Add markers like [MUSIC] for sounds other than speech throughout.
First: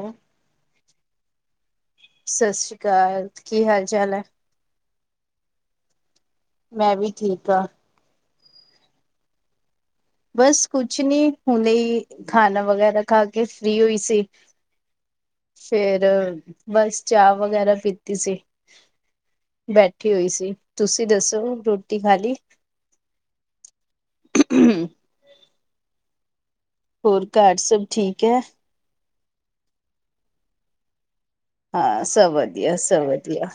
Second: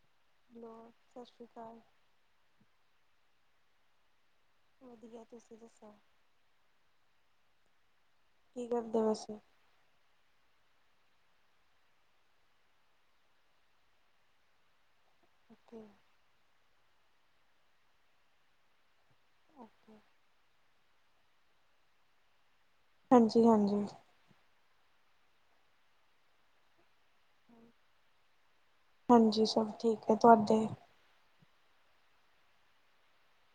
ਹੈ [INAUDIBLE] ਹੈਲੋ ਸਸ ਸ਼੍ਰੀ ਕਾਲ। ਸਸ ਸ੍ਰੀ ਕਾਲ, ਕੀ ਹਾਲ-ਚਾਲ ਐ? ਵਧੀਆ, ਤੁਸੀਂ ਦੱਸੋ? ਮੈਂ ਵੀ ਠੀਕ ਆ। ਕੀ ਕਰਦੇ ਵੇਸੇ? ਬਸ ਕੁਛ ਨੀ ਹੁਨੇ ਈ ਖਾਨਾ ਵਗੈਰਾ ਖਾ ਕੇ ਫ੍ਰਰੀ ਹੋਈ ਸੀ। ਓਕੇ ਫੇਰ, ਬਸ ਚਾ ਵਗੈਰਾ ਪੀਤੀ ਸੀ। ਓਕੇ ਬੈਠੀ ਹੋਈ ਸੀ, ਤੁਸੀਂ ਦੱਸੋ ਰੋਟੀ ਖਾਲੀ? ਹਾਂਜੀ-ਹਾਂਜੀ। [INAUDIBLE] ਹੋਰ ਘਰ ਸਭ ਠੀਕ ਐ? ਹਾਂਜੀ ਸਭ ਠੀਕ ਐ, ਤੁਹਾਡੇ? ਹਾਂ ਸਭ ਵਧੀਆ-ਵਧੀਆ।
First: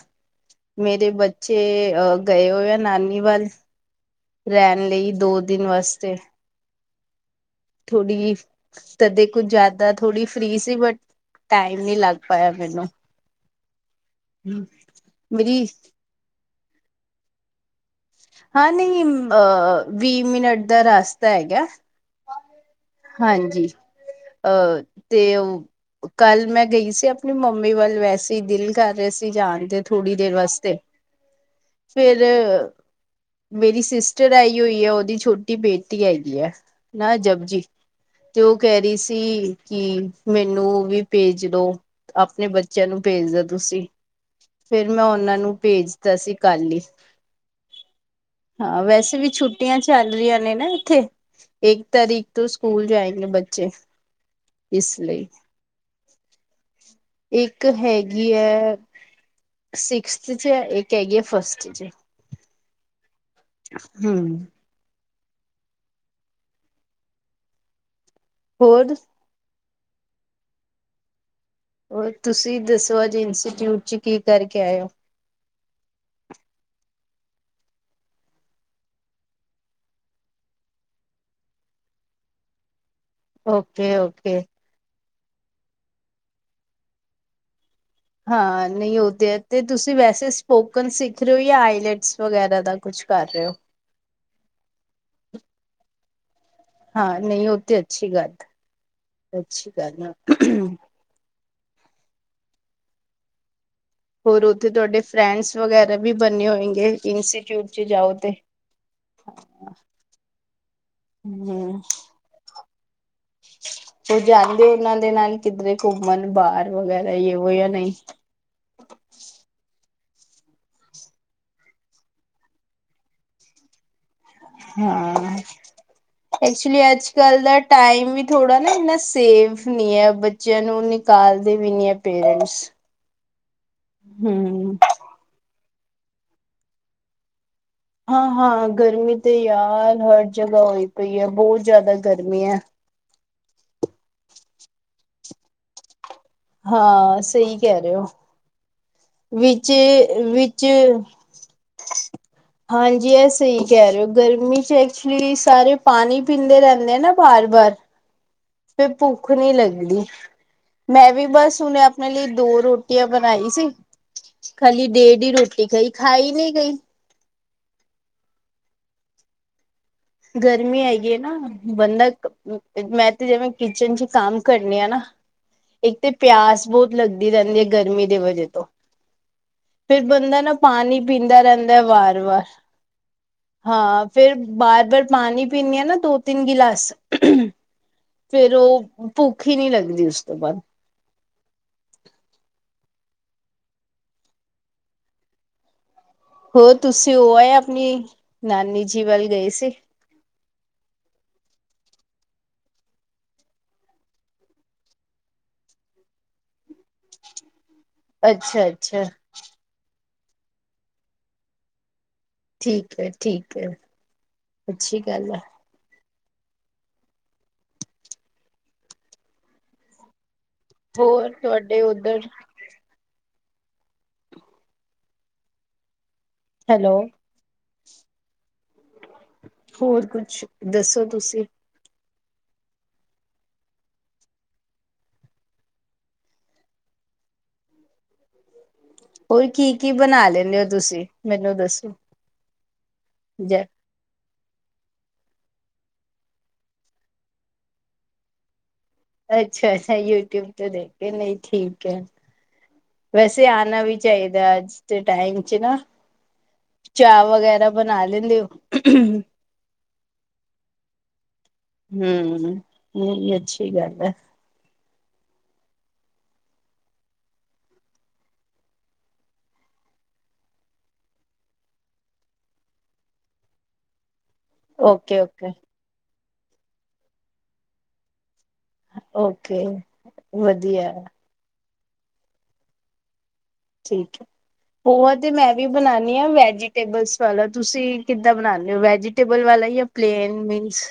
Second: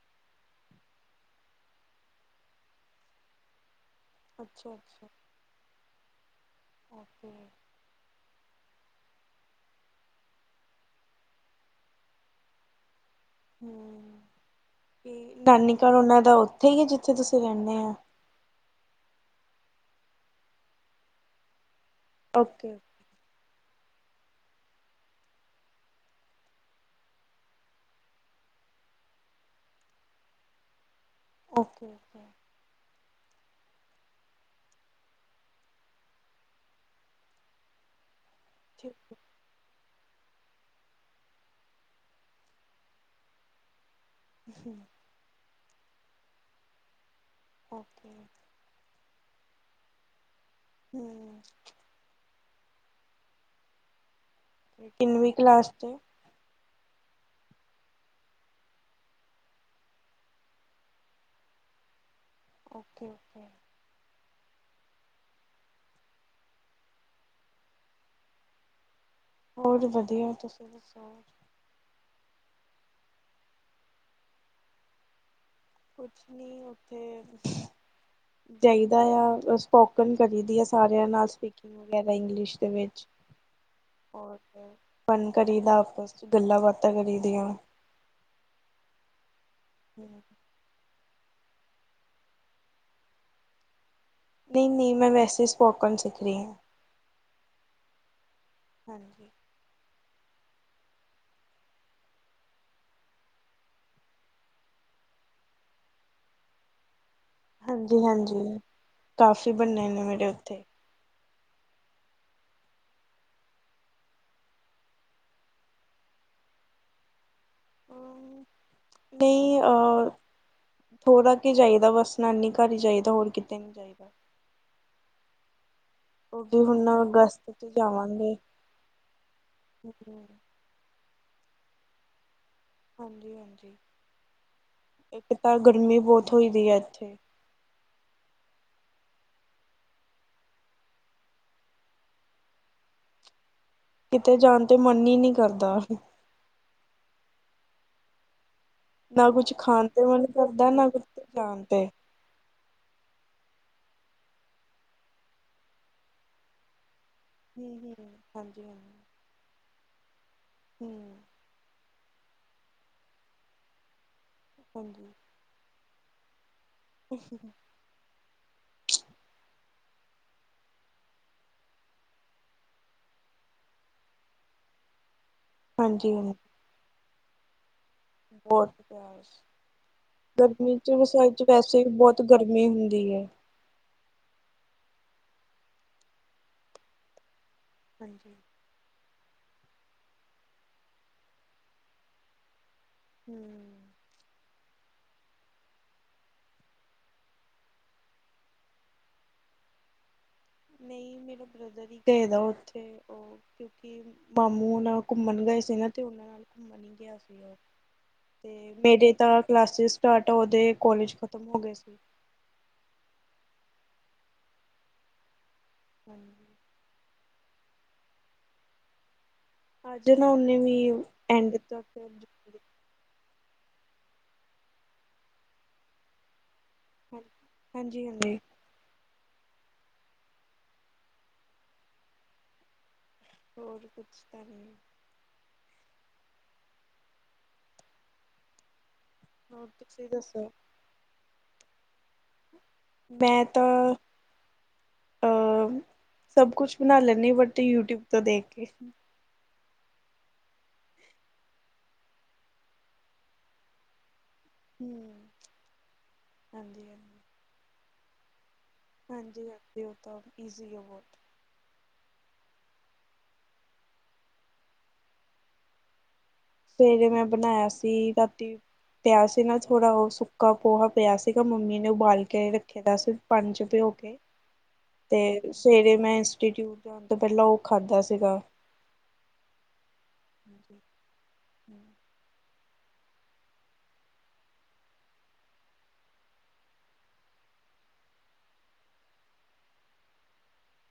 ਮੇਰੇ ਬੱਚੇ ਅ ਗਏ ਹੋਏ ਆ ਨਾਨੀ ਵੱਲ ਅੱਛਾ ਰੈਨ ਅੱਛਾ ਲਈ ਦੋ ਦਿਨ ਵਾਸਤੇ। ਓਕੇ। ਥੋੜੀ ਕਦੇ ਕੁਝ ਜਾਦਾ ਥੋੜ੍ਹੀ ਫਰੀ ਸੀ ਬਟ, ਟਾਈਮ ਨੀ ਲੱਗ ਪਾਇਆ ਮੈਨੂੰ ਹੂੰ, ਤੇ ਮੇਰੀ ਨਾਨੀ ਘਰ ਉਨਾਂ ਦਾ ਉੱਥੇ ਈ ਐ ਜਿੱਥੇ ਤੁਸੀਂ ਰੈਨੇ ਆ? ਹਾਂ ਨਈ, ਅ ਵੀ ਮਿਨਟ ਦਾ ਰਸਤਾ ਹੈਗੈ। ਓਕੇ। ਹਾਂਜੀ, ਅ ਤੇ ਉ ਕੱਲ ਮੈਂ ਗਈ ਸੀ ਆਪਨੀ ਮੰਮੀ ਵੱਲ ਵੈਸੇ ਈ ਦਿਲ ਕਰ ਰਿਆ ਸੀ ਜਾਨ ਤੇ ਥੋੜ੍ਹੀ ਦੇਰ ਵਾਸਤੇ ਓਕੇ ਫੇਰ ਓਕੇ ਮੇਰੀ ਸਿਸਟਰ ਆਈ ਹੋਈ ਐ ਉਦੀ ਛੋਟੀ ਬੇਟੀ ਆਈ ਐ ਨਾਂ ਐ ਜਪੁਜੀ। ਤੇ ਉ ਕੈ ਠੀਕ ਰੀ ਸੀ ਕਿ ਮੈਨੂੰ ਵੀ ਭੇਜ ਦੋ ਆਪਨੇ ਬੱਚਿਆਂ ਨੂੰ ਭੇਜ ਦਿਓ ਤੁਸੀਂ। ਫੇਰ ਮੈਂ ਉਨਾਂ ਨੂੰ ਭੇਜਤਾ ਸੀ ਕੱਲ ਈ। ਓਕੇ। ਹਾਂ ਵੈਸੇ ਵੀ ਛੁੱਟੀਆਂ ਚੱਲ ਰਈਆਂ ਨੇ ਨਾ ਇੱਥੇ ਹਮ ਇੱਕ ਤਾਰੀਕ- ਤੋ ਸਕੂਲ ਜਾਏਂਗੇ ਬੱਚੇ। ਇਸ ਲਈ ਕਿੰਨਵੀਂ ਕਲਾਸ ਚੇ। ਏਕ ਹੈਗੀ ਐ- ਸਿਕਸਥ ਚ ਏਕ ਹੈਗੀਏ ਫਸਟ ਚ- ਓਕੇ -ਓਕੇ। ਹੂੰ। ਹੋਰ ਹੋਰ ਵਧੀਆ ਤੁਸੀਂ ਦੱਸੋ। ਹੋਰ ਤੁਸੀਂ ਦੱਸੋ ਅੱਜ ਇੰਸਟੀਚਿਊਟ ਚ ਕੀ ਕਰਕੇ ਆਏ ੳ। ਕੁਛ ਨਹੀਂ ਉੱਥੇ ਜਾਇਦਾ ਯਾ, ਸਪੋਕਨ ਕਰੀ ਦੀ ਆ ਸਾਰਿਆਂ ਨਾਲ, ਸਪੀਕਿੰਗ। ਵਗੈਰਾ ਇੰਗਲਿਸ਼ ਦੇ ਵਿੱਚ। ਓਕੇ ਹੋਰ, ਓਕੇ ਫਨ ਕਰੀਦਾ ਆਪਸ'ਚ ਗੱਲਾਂ-ਬਾਤਾਂ ਕਰੀਦੀਆਂ। ਹਾਂ, ਨਈਂ ਓ ਤੇ ਐ, ਤੇ ਤੁਸੀਂ ਵੈਸੇ ਨਹੀਂ ਪੋਕਨ ਸਿੱਖ ਰਹੇ ਓ, ਯਾ ਆਈਲੈਟਸ ਵਗੈਰਾ ਦਾ ਕੁਛ ਕਰ ਰਹੇ ਓ? ਨਹੀਂ-ਨਹੀਂ, ਮੈਂ ਵੈਸੇ ਸਪੋਕਨ ਸਿੱਖ ਰਹੀ ਆਂ। ਹਾਂ-ਨਹੀਂ, ਓ ਤੇ ਅੱਛੀ ਗੱਲ ਹਾਂਜੀ। ਆ, ਅੱਛੀ ਗੱਲ ਆ। ਹੋਰ ਉੱਥੇ ਤੁਹਾਡੇ ਫਰੈਂਡਸ ਵਗੈਰਾ ਵੀ ਬੰਣੇੇ ਹੋਏਗੇ, ਇਨ ਹਾਂਜੀ-ਹਾਂਜੀ, ਕਾਫੀ ਬਣੇ ਨੇ ਮੇਰੇ ਉੱਥੇ। ਹੂੰ-ਹੂੰ ਉਹ ਜਾਂਦੇ ਉਹਨਾਂ ਦੇ ਨਾਲ ਕਿਧਰੇ ਘੁੰਮਣ ਬਾਹਰ ਵਗੈਰਾ ਯੇ-ਵੋ ਯਾ ਨਹੀਂ। ਨਹੀਂ ਅ ਥੋੜ੍ਹਾ ਕ ਜਾਈਦਾ ਬਸ, ਨਾਨੀ ਘਰ ਈ ਜਾਈਦਾ ਹੋਰ ਕਿਤੇ ਨੀ ਜਾਈਦਾ। ਹਾਂ ਉਹ ਵੀ ਐਕਚੁਲੀ ਹੁਣ ਅੱਜ-ਕੱਲ ਅਗਸਤ ਦਾ ਚ ਟਾਈਮ ਵੀ ਜਾਵਾਂਗੇ ਥੋੜ੍ਹਾ ਨਾ ਇੰਨਾ ਸੇਵ ਨਹੀਂ ਐ, ਬੱ ਹਾਂਜੀ ਬੱਚਿਆਂ ਨੂੰ ਨਿਕਾਲਦੇ ਵੀ ਨੀ ਐ, ਪੇਰੈਂਟਸ। ਹਾਂਜੀ-ਹਾਂਜੀ, ਹਮ ਇੱਕ ਤਾਂ ਗਰਮੀ ਬਹੁਤ ਹੋਈ ਵੀ ਆ, ਇੱਥੇ। ਹਾਂ-ਹਾਂ, ਗਰਮੀ ਤੇ ਯਾਰ ਹਰ ਜਗ੍ਹਾ ਹੋਈ ਪਈ ਐ, ਬਹੁਤ ਜ਼ਿਆਦਾ ਗਰਮੀ ਐ। ਕਿਤੇ ਜਾਣ ਤੇ ਮਨ ਈ ਨਹੀਂ ਕਰਦਾ। ਹਾਂ, ਸਹੀ ਕਹਿ ਰਹੇ ਓ। ਨਾ ਕੁਛ ਵਿੱਚ, ਖਾਣ ਤੇ ਮਨ ਵਿੱਚ ਕਰਦਾ ਨਾ ਕੁਛ ਜਾਣ ਤੇ। ਹਾਂਜੀ, ਐ ਸਹੀ ਕਹਿ ਰਹੇ ਓ, ਗਰਮੀ'ਚ ਐਕਚੁਲੀ ਸਾਰੇ ਪਾਣੀ ਪੀਂਦੇ ਰਹਿੰਦੇ ਨਾ ਬਾਰ ਬਾਰ ਹੂੰ-ਹੂੰ ਫਿਰ ਭੁੱਖ ਨਹੀਂ ਲੱਗਦੀ, ਮੈਂ ਹੂੰ ਵੀ ਬਸ ਉਹਨੇ ਆਪਣੇ ਲਈ ਦੋ ਰੋਟੀਆਂ ਬਣਾਈ ਸੀ, ਖਾਲੀ ਹਾਂਜੀ। ਡੇਢ ਈ ਰੋਟੀ ਖਾਈ ਖਾਈ ਨਹੀਂ ਗਈ। [INAUDIBLE] ਗਰਮੀ ਹੈਗੀ ਏ ਨਾ, ਬੰਦਾ ਮੈਂ ਤੇ ਜਿਵੇਂ ਕਿਚਨ'ਚ ਕੰਮ ਕਰਨੀ ਆ ਨਾ ਇੱਕ ਤੇ ਹਾਂਜੀ ਹਾਂਜੀ ਪਿਆਸ ਬਹੁਤ ਲੱਗਦੀ ਰਹਿੰਦੀ ਏ, ਗਰਮੀ ਦੇ ਵਜੇ ਤੋਂ ਬਹੁਤ ਪਿਆਸ। ਫਿਰ ਬੰਦਾ ਨਾ ਗਰਮੀ'ਚ, ਪਾਣੀ ਪੀਂਦਾ ਰਸੋਈ'ਚ ਰਹਿੰਦਾ ਵੈਸੇ ਵੀ ਵਾਰ ਬਹੁਤ ਵਾਰ ਗਰਮੀ ਹੁੰਦੀ ਏ। ਹਾਂ, ਫੇਰ ਬਾਰ-ਬਾਰ ਪਾਣੀ ਪੀਂਨੇ ਆ ਨਾ, ਦੋ-ਤਿੰਨ ਗਿਲਾਸ ਹਾਂਜੀ ਫੇਰ ਉਹ ਭੁੱਖ ਈ ਨਹੀਂ ਲੱਗਦੀ, ਉਸ ਤੋਂ ਬਾਅਦ। ਹੂੰ ਹੋਰ ਤੁਸੀਂ ਹੋ ਆਏ ਅਪਨੀ, ਨਾਨੀ ਜੀ ਵੱਲ ਗਏ ਸੀ? ਨਹੀਂ, ਮੇਰਾ ਬ੍ਰਦਰ ਹੀ ਗਏਦਾ ਉੱਥੇ, ਉਹ ਕਿਉਂਕਿ ਮਾਮੂ ਨਾਲ ਘੁੰਮਣ ਗਏ ਸੀ ਨਾ, ਤੇ ਉਹਨਾਂ ਨਾਲ ਘੁੰਮਣ ਈ ਗਿਆ ਸੀ ਉਹ। ਅੱਛਾ ਤੇ ਅੱਛਾ ਮੇਰੇ ਤਾਂ ਕਲਾਸਿਸ ਸਟਾਰਟ, ਉਹਦੇ ਕੋਲੇਜ ਖ਼ਤਮ ਹੋ ਗਏ ਸੀ। ਠੀਕ ਐ, ਠੀਕ ਐ, ਅੱਛੀ ਗੱਲ ਆ। [INAUDIBLE] ਅੱਜ ਨਾ, ਉਹਨੇ ਵੀ ਹੋਰ ਐਂਡ ਤੁਹਾਡੇ ਤੱਕ ਉਧਰ ਹੈਲੋ ਹ ਹਾਂਜੀ-ਹਾਂਜੀ। ਹੋਰ ਕੁਛ, ਦੱਸੋ ਤੁਸੀ? ਹੋਰ ਕੁੱਚ ਤਾ ਨੀ। ਹੋਰ ਕੀ-ਕੀ ਤੁਸੀਂ ਬਨਾ ਦੱਸੋ ਲੈਂਦੇ ਓ ਤੁਸੀਂ ਮੈਨੂੰ ਦੱਸੋ? ਮੈਂ ਜ ਤਾਂ ਅ, ਸਬ ਕੁਛ ਬਣਾ ਲੈਨੇ ਆ ਬਟ ਯੂਟਿਊਬ ਤੋਂ ਦੇਖ ਕੇ। ਅੱਛਾ-ਅੱਛਾ, ਯੂਟਿਊਬ ਤੋਂ ਦੇਖ ਕੇ ਨਈ ਠੀਕ ਐ। ਵੈਸੇ ਆਨਾ ਵੀ ਚਾਈਦਾ ਆੱਜ ਦੇ ਹੂੰ, ਟਾਈਮ ਚ ਨਾ ਹਾਂਜੀ ਹਾਂਜੀ ਚਾਂ ਵਗੈਰਾ ਬਨਾ ਲੈਂਦੇ ਓ? ਹਾਂਜੀ-ਹਾਂਜੀ, ਓ ਤਾਂ ਇਜ਼ੀ ਆ ਬੋਤ। ਹੂੰ, ਨਈ ਅੱਛੀ ਗੱਲ ਏ। ਸਵੇਰੇ ਮੈਂ ਬਣਾਇਆ ਸੀ ਰਾਤੀ ਪਿਆ ਸੀ ਨਾ ਥੋੜਾ ਓ ਸੁੱਕਾ ਪੋਹਾ ਪਿਆ ਸੀਗਾ ਮੰਮੀ ਨੇ ਉਬਾਲ ਕੇ ਰੱਖੇਆ ਦਾ ਸੀ ਪਾਨੀ ਚ ਭਿਓ ਕੇ। ਓਕੇ-ਓਕੇ ਤੇ ਸਵੇਰੇ ਮੈਂ ਇੰਸਟੀਟਿਊਟ ਜਾਨ ਤੋਂ ਪੈਲਾਂ ਓ‌ ਖਾਧਾ ਸੀਗਾ। ਓਕੇ ਹਾਂਜੀ ਵਦੀਐ। [INAUDIBLE] ਠੀਕ ਐ। ਪੋਹਾ ਤੇ ਮੈਂ ਵੀ ਬਨਾਨੀ ਆ ਵੈਜੀਟੇਬਲਸ ਵਾਲਾ ਤੁਸੀਂ ਕਿੱਦਾਂ ਬਨਾਨੇ ਓ ਵੈਜੀਟੇਬਲ ਵਾਲਾ ਯਾਂ ਪਲੇਨ ਮੀਨਸ।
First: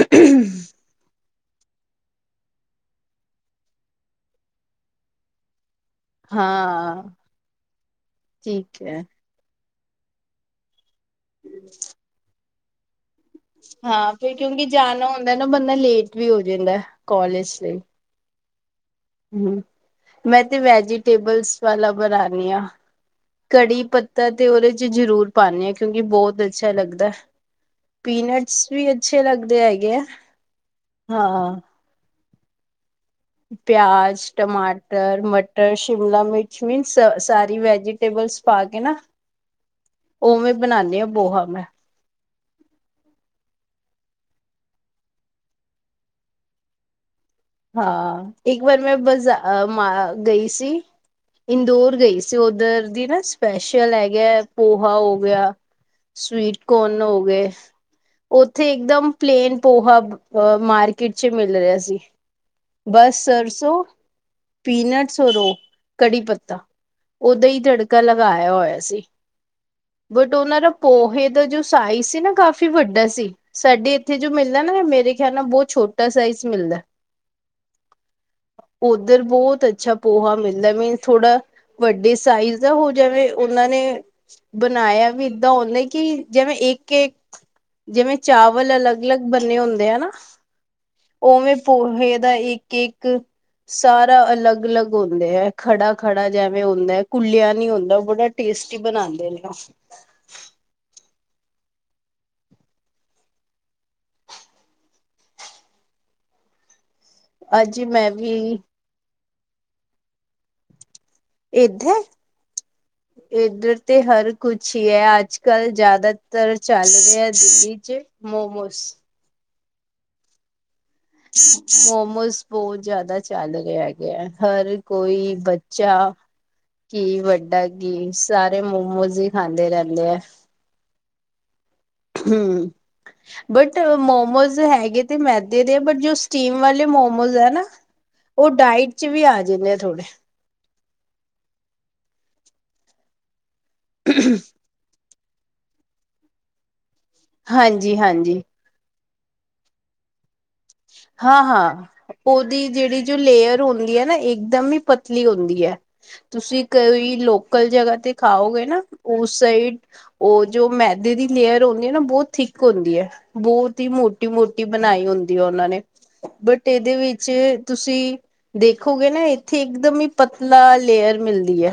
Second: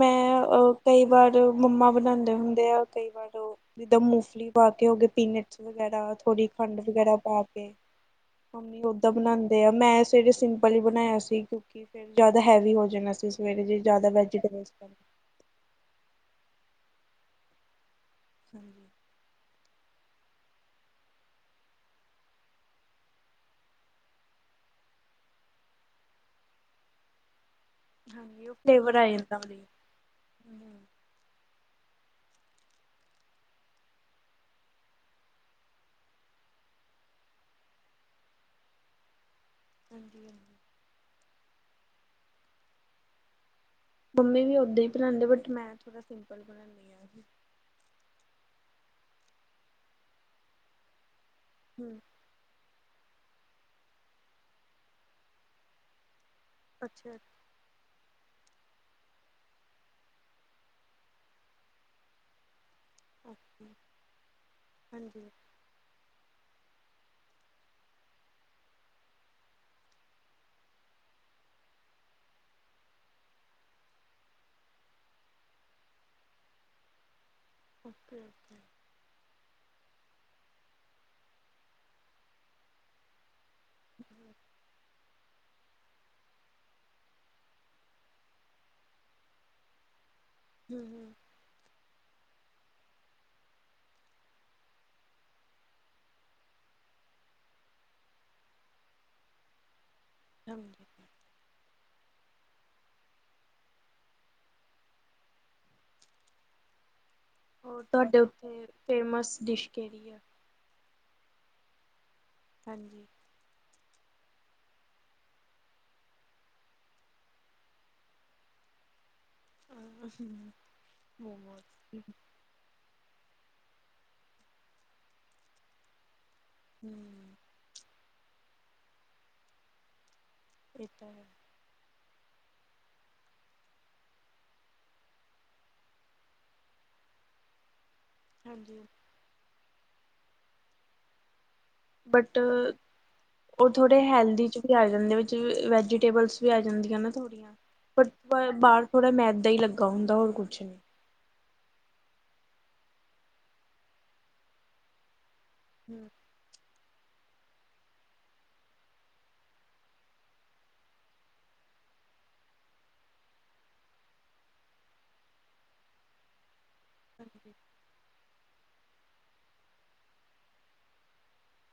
ਮੈਂ ਅ ਕਈ ਵਾਰ ਮੰਮਾ ਬਨਾੰਦੇ ਹੁੰਦੇ ਆ ਕਈ ਵਾਰ ਓ ਜਿੱਦਾਂ ਮੂੰਫਲੀ ਪਾ ਕੇ ਹੋ ਗਏ ਪੀਨਟਸ ਵਗੈਰਾ ਥੋੜੀ ਖੰਡ ਹਾਂ ਵਗੈਰਾ ਪਾ ਕੇ ਮੰਮੀ ਠੀਕ ਹੈ ਓਦਾਂ ਬਣਾੰਦੇ ਆ ਮੈਂ ਸਵੇਰੇ ਸਿੰਮ ਪਰ ਈ ਬਨਾਇਆ ਸੀ ਕਿਉਂਕਿ ਫਿਰ ਜੈਦਾ ਹੈਵੀ ਹੋ ਜਾਨਾ ਸੀ ਸਵੇਰੇ ਜੇ ਜੈਦਾ ਹਾਂ ਵੈਜ ਫਿਰ ਕਿਉਂਕਿ ਜਾਨਾ ਹੁੰਦਾ ਨਾ ਬੰਦਾ ਲੇਟ ਵੀ ਹੋ ਜਾਂਦਾ ਕੋਲੇਜ ਸੇ। ਹਾਂ। ਹੂੰ, ਮੈਂ ਤੇ ਵੈਜੀਟੇਬਲਸ ਵਾਲਾ ਬਣਾਨੀ ਆ। ਕੜੀ ਪੱਤਾ ਤੇ ਓਦੇ ਚ ਜ਼ਰੂਰ ਪਾਨੇ ਆ ਕਿਉਂਕਿ ਬੋਤ ਅੱਛਾ ਲੱਗਦੈ। ਹਾਂਜੀ ਉਹ ਪੀਨਟਸ ਵੀ ਫਲੇਵਰ ਆ ਅੱਛੇ ਜਾਂਦਾ ਲੱਗਦੇ ਉਹਦੇ ਹੈਗੇ ਆ, ਹਾਂਜੀ ਹਾਂ। ਪਿਆਜ, ਟਮਾਟਰ, ਮਟਰ, ਸ਼ਿਮਲਾ ਮਿਰਚ ਮਿਨਸ ਸਾਰੀ ਵੈਜੀਟੇਬਲਸ ਪਾ ਕੇ ਨਾ ਹਾਂਜੀ ਓਵੇਂ ਬਨਾਨੀ ਆ ਪੋਹਾ ਮੈਂ। ਮੰਮੀ ਵੀ ਓਦਾਂ ਈ ਬਨਾੰਦੇ ਬਟ ਮੈਂ ਥੋੜਾ ਸਿੰਪਲ ਬਨਾਨੀ ਆਂ। ਹਾਂ, ਇੱਕ ਵਾਰ ਮੈਂ ਬਜ਼ਾ ਅ ਮਾ ਗਈ ਸੀ ਇੰਦੋਰ ਹਮ ਗਈ ਸੀ ਸੀ ਓਦਰ ਦੀ ਨਾ ਸਪੈਸ਼ਲ ਹੈਗੈ ਪੋਹਾ ਹੋ ਗਿਆ ਸਵੀਟ ਕੋਣ ਅੱਛਾ ਹੋ ਗਏ। ਓੱਥੇ ਇਕਦਮ ਪਲੇਨ ਪੋਹਾ ਮਾਰਕੀਟ ਚ ਮਿਲ ਰਿਆ ਸੀ। ਬਸ ਸਰਸੋਂ, ਓਕੇ ਪੀਨਟਸ ਹਾਂਜੀ ਔਰ ਓ। ਕੜੀ ਪੱਤਾ ਓਦਾਂ ਈ ਤੜਕਾ ਲਗਾਇਆ ਹੋਇਆ ਸੀ। ਬਟ ਓਨਾਂ ਦਾ ਪੋਹੇ ਦਾ ਜੋ ਸਾਈਜ਼ ਸੀ ਨਾ ਕਾਫ਼ੀ ਵੱਡਾ ਸੀ। ਸਾਡੇ ਇੱਥੇ ਜੋ ਮਿਲਦਾ ਨਾ ਮੇਰੇ ਖਿਆਲ ਨਾਲ ਬੋਤ ਛੋਟਾ ਸਾਈਜ਼ ਮਿਲਦਾ। ਓਕੇ-ਓਕੇ। ਉੱਧਰ ਬਹੁਤ ਅੱਛਾ ਪੋਹਾ ਮਿਲਦਾ ਮੀਨ ਥੋੜਾ ਵੱਡੇ ਸਾਈਜ਼ ਦਾ ਹੋ ਜਾਵੇ ਓਨਾਂ ਨੇ ਬਨਾਇਆ ਵੀ ਏਦਾਂ ਓਨੇ। ਕਿ ਜੈਵੇਂ ਇੱਕ-ਇੱਕ ਜੈਵੇਂ ਚਾਵਲ ਅਲੱਗ-ਅਲੱਗ ਬੰਨੇ ਹੁੰਦੇ ਆ ਨਾ। ਹੂੰ। ਓਵੇਂ ਪੋਹੇ ਦਾ ਇੱਕ-ਇੱਕ ਸਾਰਾ ਅਲੱਗ-ਅਲੱਗ ਹੁੰਦੇ ੲੈ ਖੜਾ-ਖੜਾ ਜੈਵੇਂ ਹੁੰਦੈ, ਕੁੱਲੇਆ ਨੀ ਹੁੰਦਾ ਉਹ ਬੜਾ ਟੇਸਟੀ ਬਣਾਦੇ ਨੇ ਓ [UNINTELLIGIBLE] ਜੀ ਅੱਜ ਹੋਰ ਮੈਂ ਤਾਡੇ ਵੀ ਉੱਥੇ ਫੇਮਸ ਡਿਸ਼ ਕੇੜੀ ੲੈ- ਏਧੇ ਹਾਂਜੀ ਏਧਰ ਤੇ ਹਰ ਕੁਛ ਈ ੲੈ, ਅੱਜ-ਕੱਲ ਜਾਦਾਤਰ ਚੱਲ ਰੇਆ ਦਿੱਲੀ ਚ ਮੋਮੋਸ ਆ, ਹੂੰ ਮੋਮੋਸ ਬੋ ਜਾਦਾ ਚੱਲ ਰੇਆ ਹੈ, ਗੈ, ਹਰ ਕੋਈ ਬੱਚਾ ਕੀ ਹਮ ਵੱਡਾ, ਕੀ ਸਾਰੇ ਮੋਮੋਜ਼ ਹੀ ਖਾਂਦੇ ਰੈਂਦੇ ਐ- ਏ ਤਾਂ ਹੈ ਹੂੰ ਬਟ ਮੋਮੋਜ਼ ਹੈਗੇ ਤੇ ਮੈਦੇ ਦੇ, ਬਟ ਜੋ ਸਟੀਮ ਵਾਲੇ ਮੋਮੋਜ਼ ਐ ਨਾ - [INAUDIBLE] ਓ ਡਾਇਟ ਚ ਵੀ ਆ ਜਾਂਦੇ ਥੋੜੇ ਬਟ, ਓ ਥੋੜੇ ਹੈਲਦੀ ਚ ਵੀ ਆ ਜਾਂਦੇ ਵਿੱਚ, ਵੈਜੀਟੇਬਲਸ ਵੀ ਆ ਜਾਂਦੀਆਂ ਨਾ ਥੋੜੀਆਂ, ਬਟ ਹਾਂਜੀ-ਹਾਂਜੀ, ਬ ਬਾਰ ਥੋੜਾ ਮੈਦਾ ਈ ਲੱਗਾ ਹੁੰਦਾ, ਹੋਰ ਕੁਛ ਨੀ ਹਾਂ-ਹਾਂ, ਓਦੀ ਜੇੜੀ ਜੋ ਲੇਅਰ ਹੁੰਦੀ ਐ ਨਾ, ਏਕਦਮ ਈ ਪਤਲੀ ਹੁੰਦੀ ਐ- ਹੂੰ ਤੁਸੀਂ ਕਵੀ ਲੋਕਲ ਜਗਾ ਤੇ ਖਾਓਗੇ ਨਾ ਉਸੇਈ ਓ ਜੋ ਮੈਦੇ ਦੀ ਲੇਅਰ ਹੁੰਦੀ ਐ ਨਾ, ਬੋਤ ਥਿੱਕ ਹੁੰਦੀ ੲੈ ਬੋਤ ਈ ਮੋਟੀ-ਮੋਟੀ ਬਣਾਈ ਹੁੰਦੀ, ਓਨਾ ਨੇ, ਬਟ ਏਦੇ ਵਿੱਚ ਤੁਸੀਂ, ਦੇਖੋਗੇ ਨਾ ਏਥੇ ਇੱਕਦਮ ਈ ਪਤਲਾ ਲੇਅਰ ਮਿਲਦੀ ਐ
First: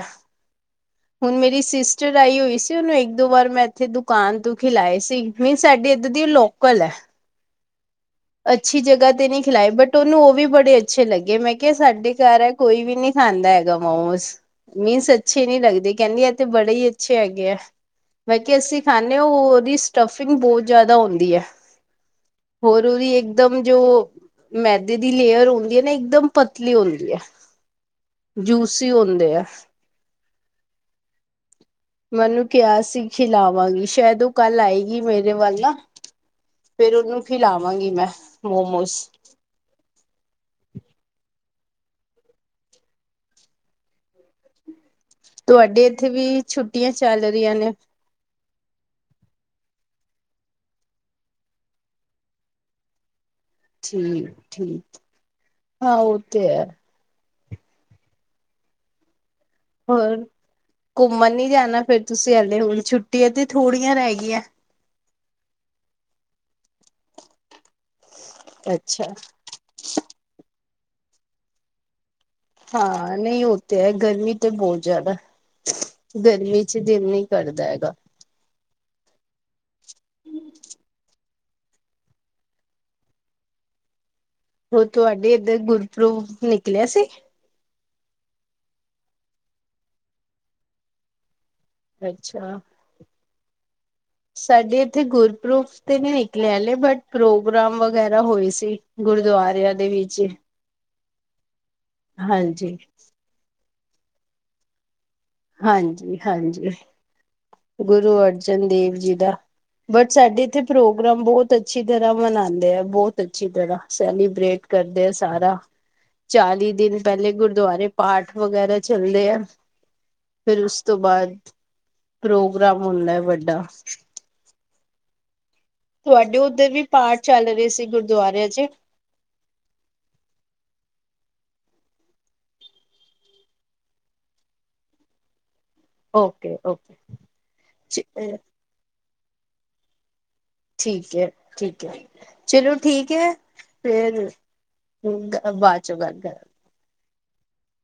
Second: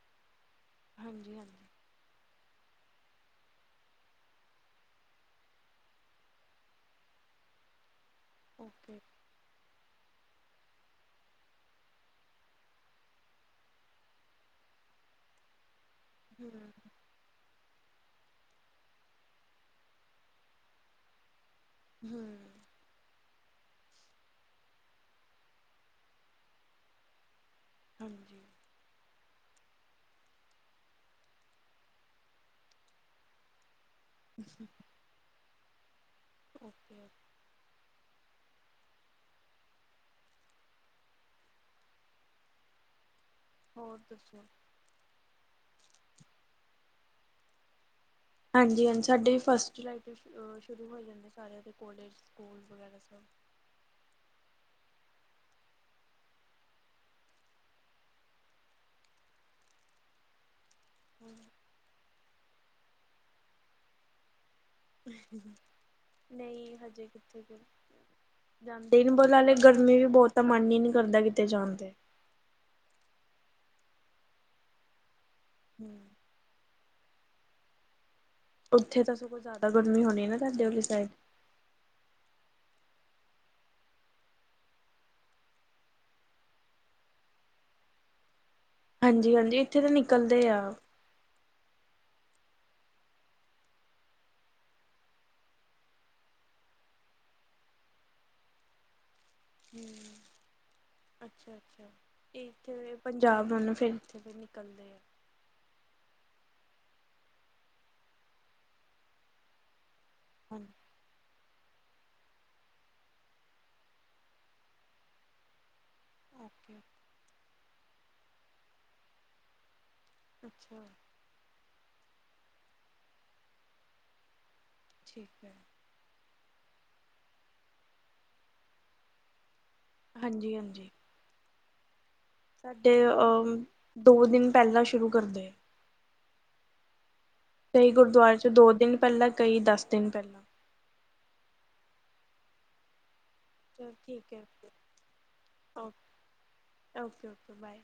ਹੁਣ ਹਾਂਜੀ ਹਾਂਜੀ ਮੇਰੀ ਹਾਂਜੀ ਸਿਸ ਚਰਾਈ ਹੋਈ ਸੀ, ਉਨੂੰ ਏਕ-ਦੋ ਵਾਰ ਮੈਂ ਥੇ ਦੁਕਾਨ ਤੋਂ ਖਿਲਾਏ ਸੀ, ਮੀਨ ਸਾਡੀ ਇੱਧਰ ਦੀ ਲੋਕਲ ਐ ਅੱਛੀ ਓਕੇ ਜਗਾ ਤੇ ਨਈ ਖਿਲਾਏ ਬਟ ਤੋਨੂੰ ਉਹ ਵੀ ਬੜੇ ਅੱਛੇ ਲੱਗੇ, ਮੈਂ ਕੇਅੲ ਸਾਡੇ ਘੱਰ ਐ ਕੋਈ ਵੀ ਨੀ ਖਾਂਦਾ ਹੈਗਾ ਮੋਮਸ ਮੀਨਸ ਅੱਛੇ ਨੀ ਲੱਗਦੇ, ਕੈੰਦੀ ਆ ਤੇ ਹਮ ਬੜੇ ਈ ਅੱਛੇ ਹੈਗੇ ਐ, ਮੈ ਕੇਆ ਅਸੀਂ ਖਾਂਦੇ ਓ, ਓਦੀ ਸਟਫਿੰਗ ਬੋ ਜਾਦਾ ਹੁੰਂਦੀ ਐ ਹੂੰ ਹੋਰੋ ਦੀ ਏਕਦਮ ਜੋ ਮੈਦੇ ਦੀ ਲੇਅਰ ਹੁੰਦੀ ਨਾ ਇੱਕਦਮ ਪਤਲੀ ਹੁੰਦੀ ਐ ਹਾਂਜੀ ਜੂਸੀ ਓਦੇ ਐ ਮੈਨੂੰ ਓਨੂੰ ਕੇਆ ਸੀ, ਖਿਲਾਵਾਂਗੀ ਸ਼ੈਦ ਓ ਕੱਲ ਆਏਗੀ ਮੇਰੇ ਵੱਲ ਨਾ ਫੇਰ ਓਕੇ ਉਨੂੰ ਖਿਲਾਵਾਂਗੀ ਮੈਂ, ਮੋਮੋਸ ਹੋਰ ਦੱਸੋ ਤਵਾਡੇ ਏਥੇ ਵੀ ਛੁੱਟੀਆਂ ਚੱਲ ਰੀਆ ਨੇ ਆਜੀ-ਆਜੀ ਸਾਡੇ ਫਸਟ ਜੁਲਾਈ ਤੋਂ ਸ਼ ਅ ਸ਼ੁਰੂ ਹੋ ਜਾਂਦੇ ਸਾਰੇਆਂ ਦੇ ਕੋਲਜ, ਸਕੂਲ ਵਗੈਰਾ ਸਭ ਠੀਕ-ਠੀਕ, ਹਾਂ ਓ ਤੇ ਐ ਹੋਰ, ਘੁੰਮਣ ਨੀ ਜਾਣਾ ਫੇਰ ਤੁਸੀ ਐਲੇ, ਹੁਣ ਛੁੱਟੀਆਂ ਤੇ ਥੋੜੀਆ ਰੈਗੀ ਐ ਨਈ ਹਜੇ ਕਿੱਥੇ ਫੇਰ, ਜਾਂਦੇ ਅੱਛਾ ਨੂੰ ਬਲਾਲੇ ਗਰਮੀ ਵੀ ਬੌਤ ਆ ਮਨ ਈ ਨੀ ਕਰਦਾ ਕਿਤੇ ਜਾਣ ਤੇ ਹਾਂ ਨਈ ਓ ਤੇ ਹੈ ਗਰਮੀ ਤੇ ਬੌਤ ਜਆਦਾ ਗਰਮੀ ਚ ਦਿਲ ਨਈ ਕਰਦਾ ਹੈਗਾ। ਉੱਥੇ ਤਾ ਸਗੋ ਜ਼ਿਆਦਾ ਗਰਮੀ ਹੋਣੀ ਨਾ ਤਾਡੇ ਅਲੀ ਸੈਡ? ਹੋਰ ਤੁਆਡੇ ਏਧਰ ਗੁਰਪਰੁਵ ਨਿਕਲਿਆ ਸੀ? ਹਾਂਜੀ, ਹਾਂਜੀ ਏਥੇ ਤਾ ਨਿਕਲਦੇ ਆ। ਅੱਛਾ ਸਾਡੇ ਏਥੇ ਗੁਰਪਰੁਵ ਤੇ ਨੀ ਨਿਕਲੇਆ ਹਲੇ ਬਟ ਪ੍ਰੋਗਰਾਮ ਵਗੈਰਾ ਹੋਏ ਸੀ ਗੁਰਦੁਆ ਹੁੰ ਅੱਛਾ -ਅੱਛਾ ਹਾਂਜੀ ਏਥੇ ਪੰਜਾਬ ਨਾਲੋ ਫੇਰ ਇੱਥੇ ਦੇ ਨਿਕਲਦੇ ਐ। ਹਾਂਜੀ -ਹਾਂਜੀ ਗੁਰੂ ਅਰਜਨ ਦੇਵ ਜੀ ਦਾ ਬਟ ਸਾਡੇ ਏਥੇ ਹਾਂਜੀ ਪ੍ਰੋ ਪ੍ਰਮ ਬੌਤ ਅੱਛੀ ਤਰ੍ਹਾਂ ਮਨਾਂਦੇ ਆ ਬੌਤ ਅੱਛੀ ਤਰਾਂ ਸੈਲੀਬ੍ਰੇਟ ਕਰਦੇ ਆ ਸਾਰਾ। [INAUDIBLE] ਚਾਲੀ ਦਿਨ ਪੈਲੇ ਗੁਰਦਵਾਰੇ ਪਾਠ ਵਗੈਰਾ ਚੱਲਦੇ ਆ। ਫਿਰ ਉਸ ਅੱਛਾ ਤੋਂ ਬਾਅਦ ਪ੍ਰੋਗਰਾਮ ਹੁੰਦੈ ਵੱਡਾ। ਠੀਕ ਐ। ਤੁਆਡੇ ਓਦਰ ਵੀ ਪਾਠ ਚੱਲ ਰੇ ਸੀ ਗੁਰਦਵਾਰਿਆਂ ਚ? ਹਾਂਜੀ -ਹਾਂਜੀ ਸਾਡੇ ਔ ਦੋ ਦਿਨ ਪੈਲਾਂ ਸ਼ੁਰੂ ਕਰਦੇ ਆ। ਓਕੇ- ਓਕੇ ਕਈ ਗੁਰਦੁਆਰੇ ਚ ਦੋ ਦਿਨ ਪੈਲਾ ਕਈ ਦਸ ਦਿਨ ਪੈਲਾਂ। ਠੀਕ ਐ, ਠੀਕ ਐ, ਚਲੋ ਠੀਕ ਐ। ਚਲ ਫੇਰ ਠੀਕ ਹੈ ਗ ਬਾਅਦ ਚੋ ਓਕੇ ਗੱਲ ਕਰਾਂਗ ਓਕੇ, ਓਕੇ ਬਾਏ।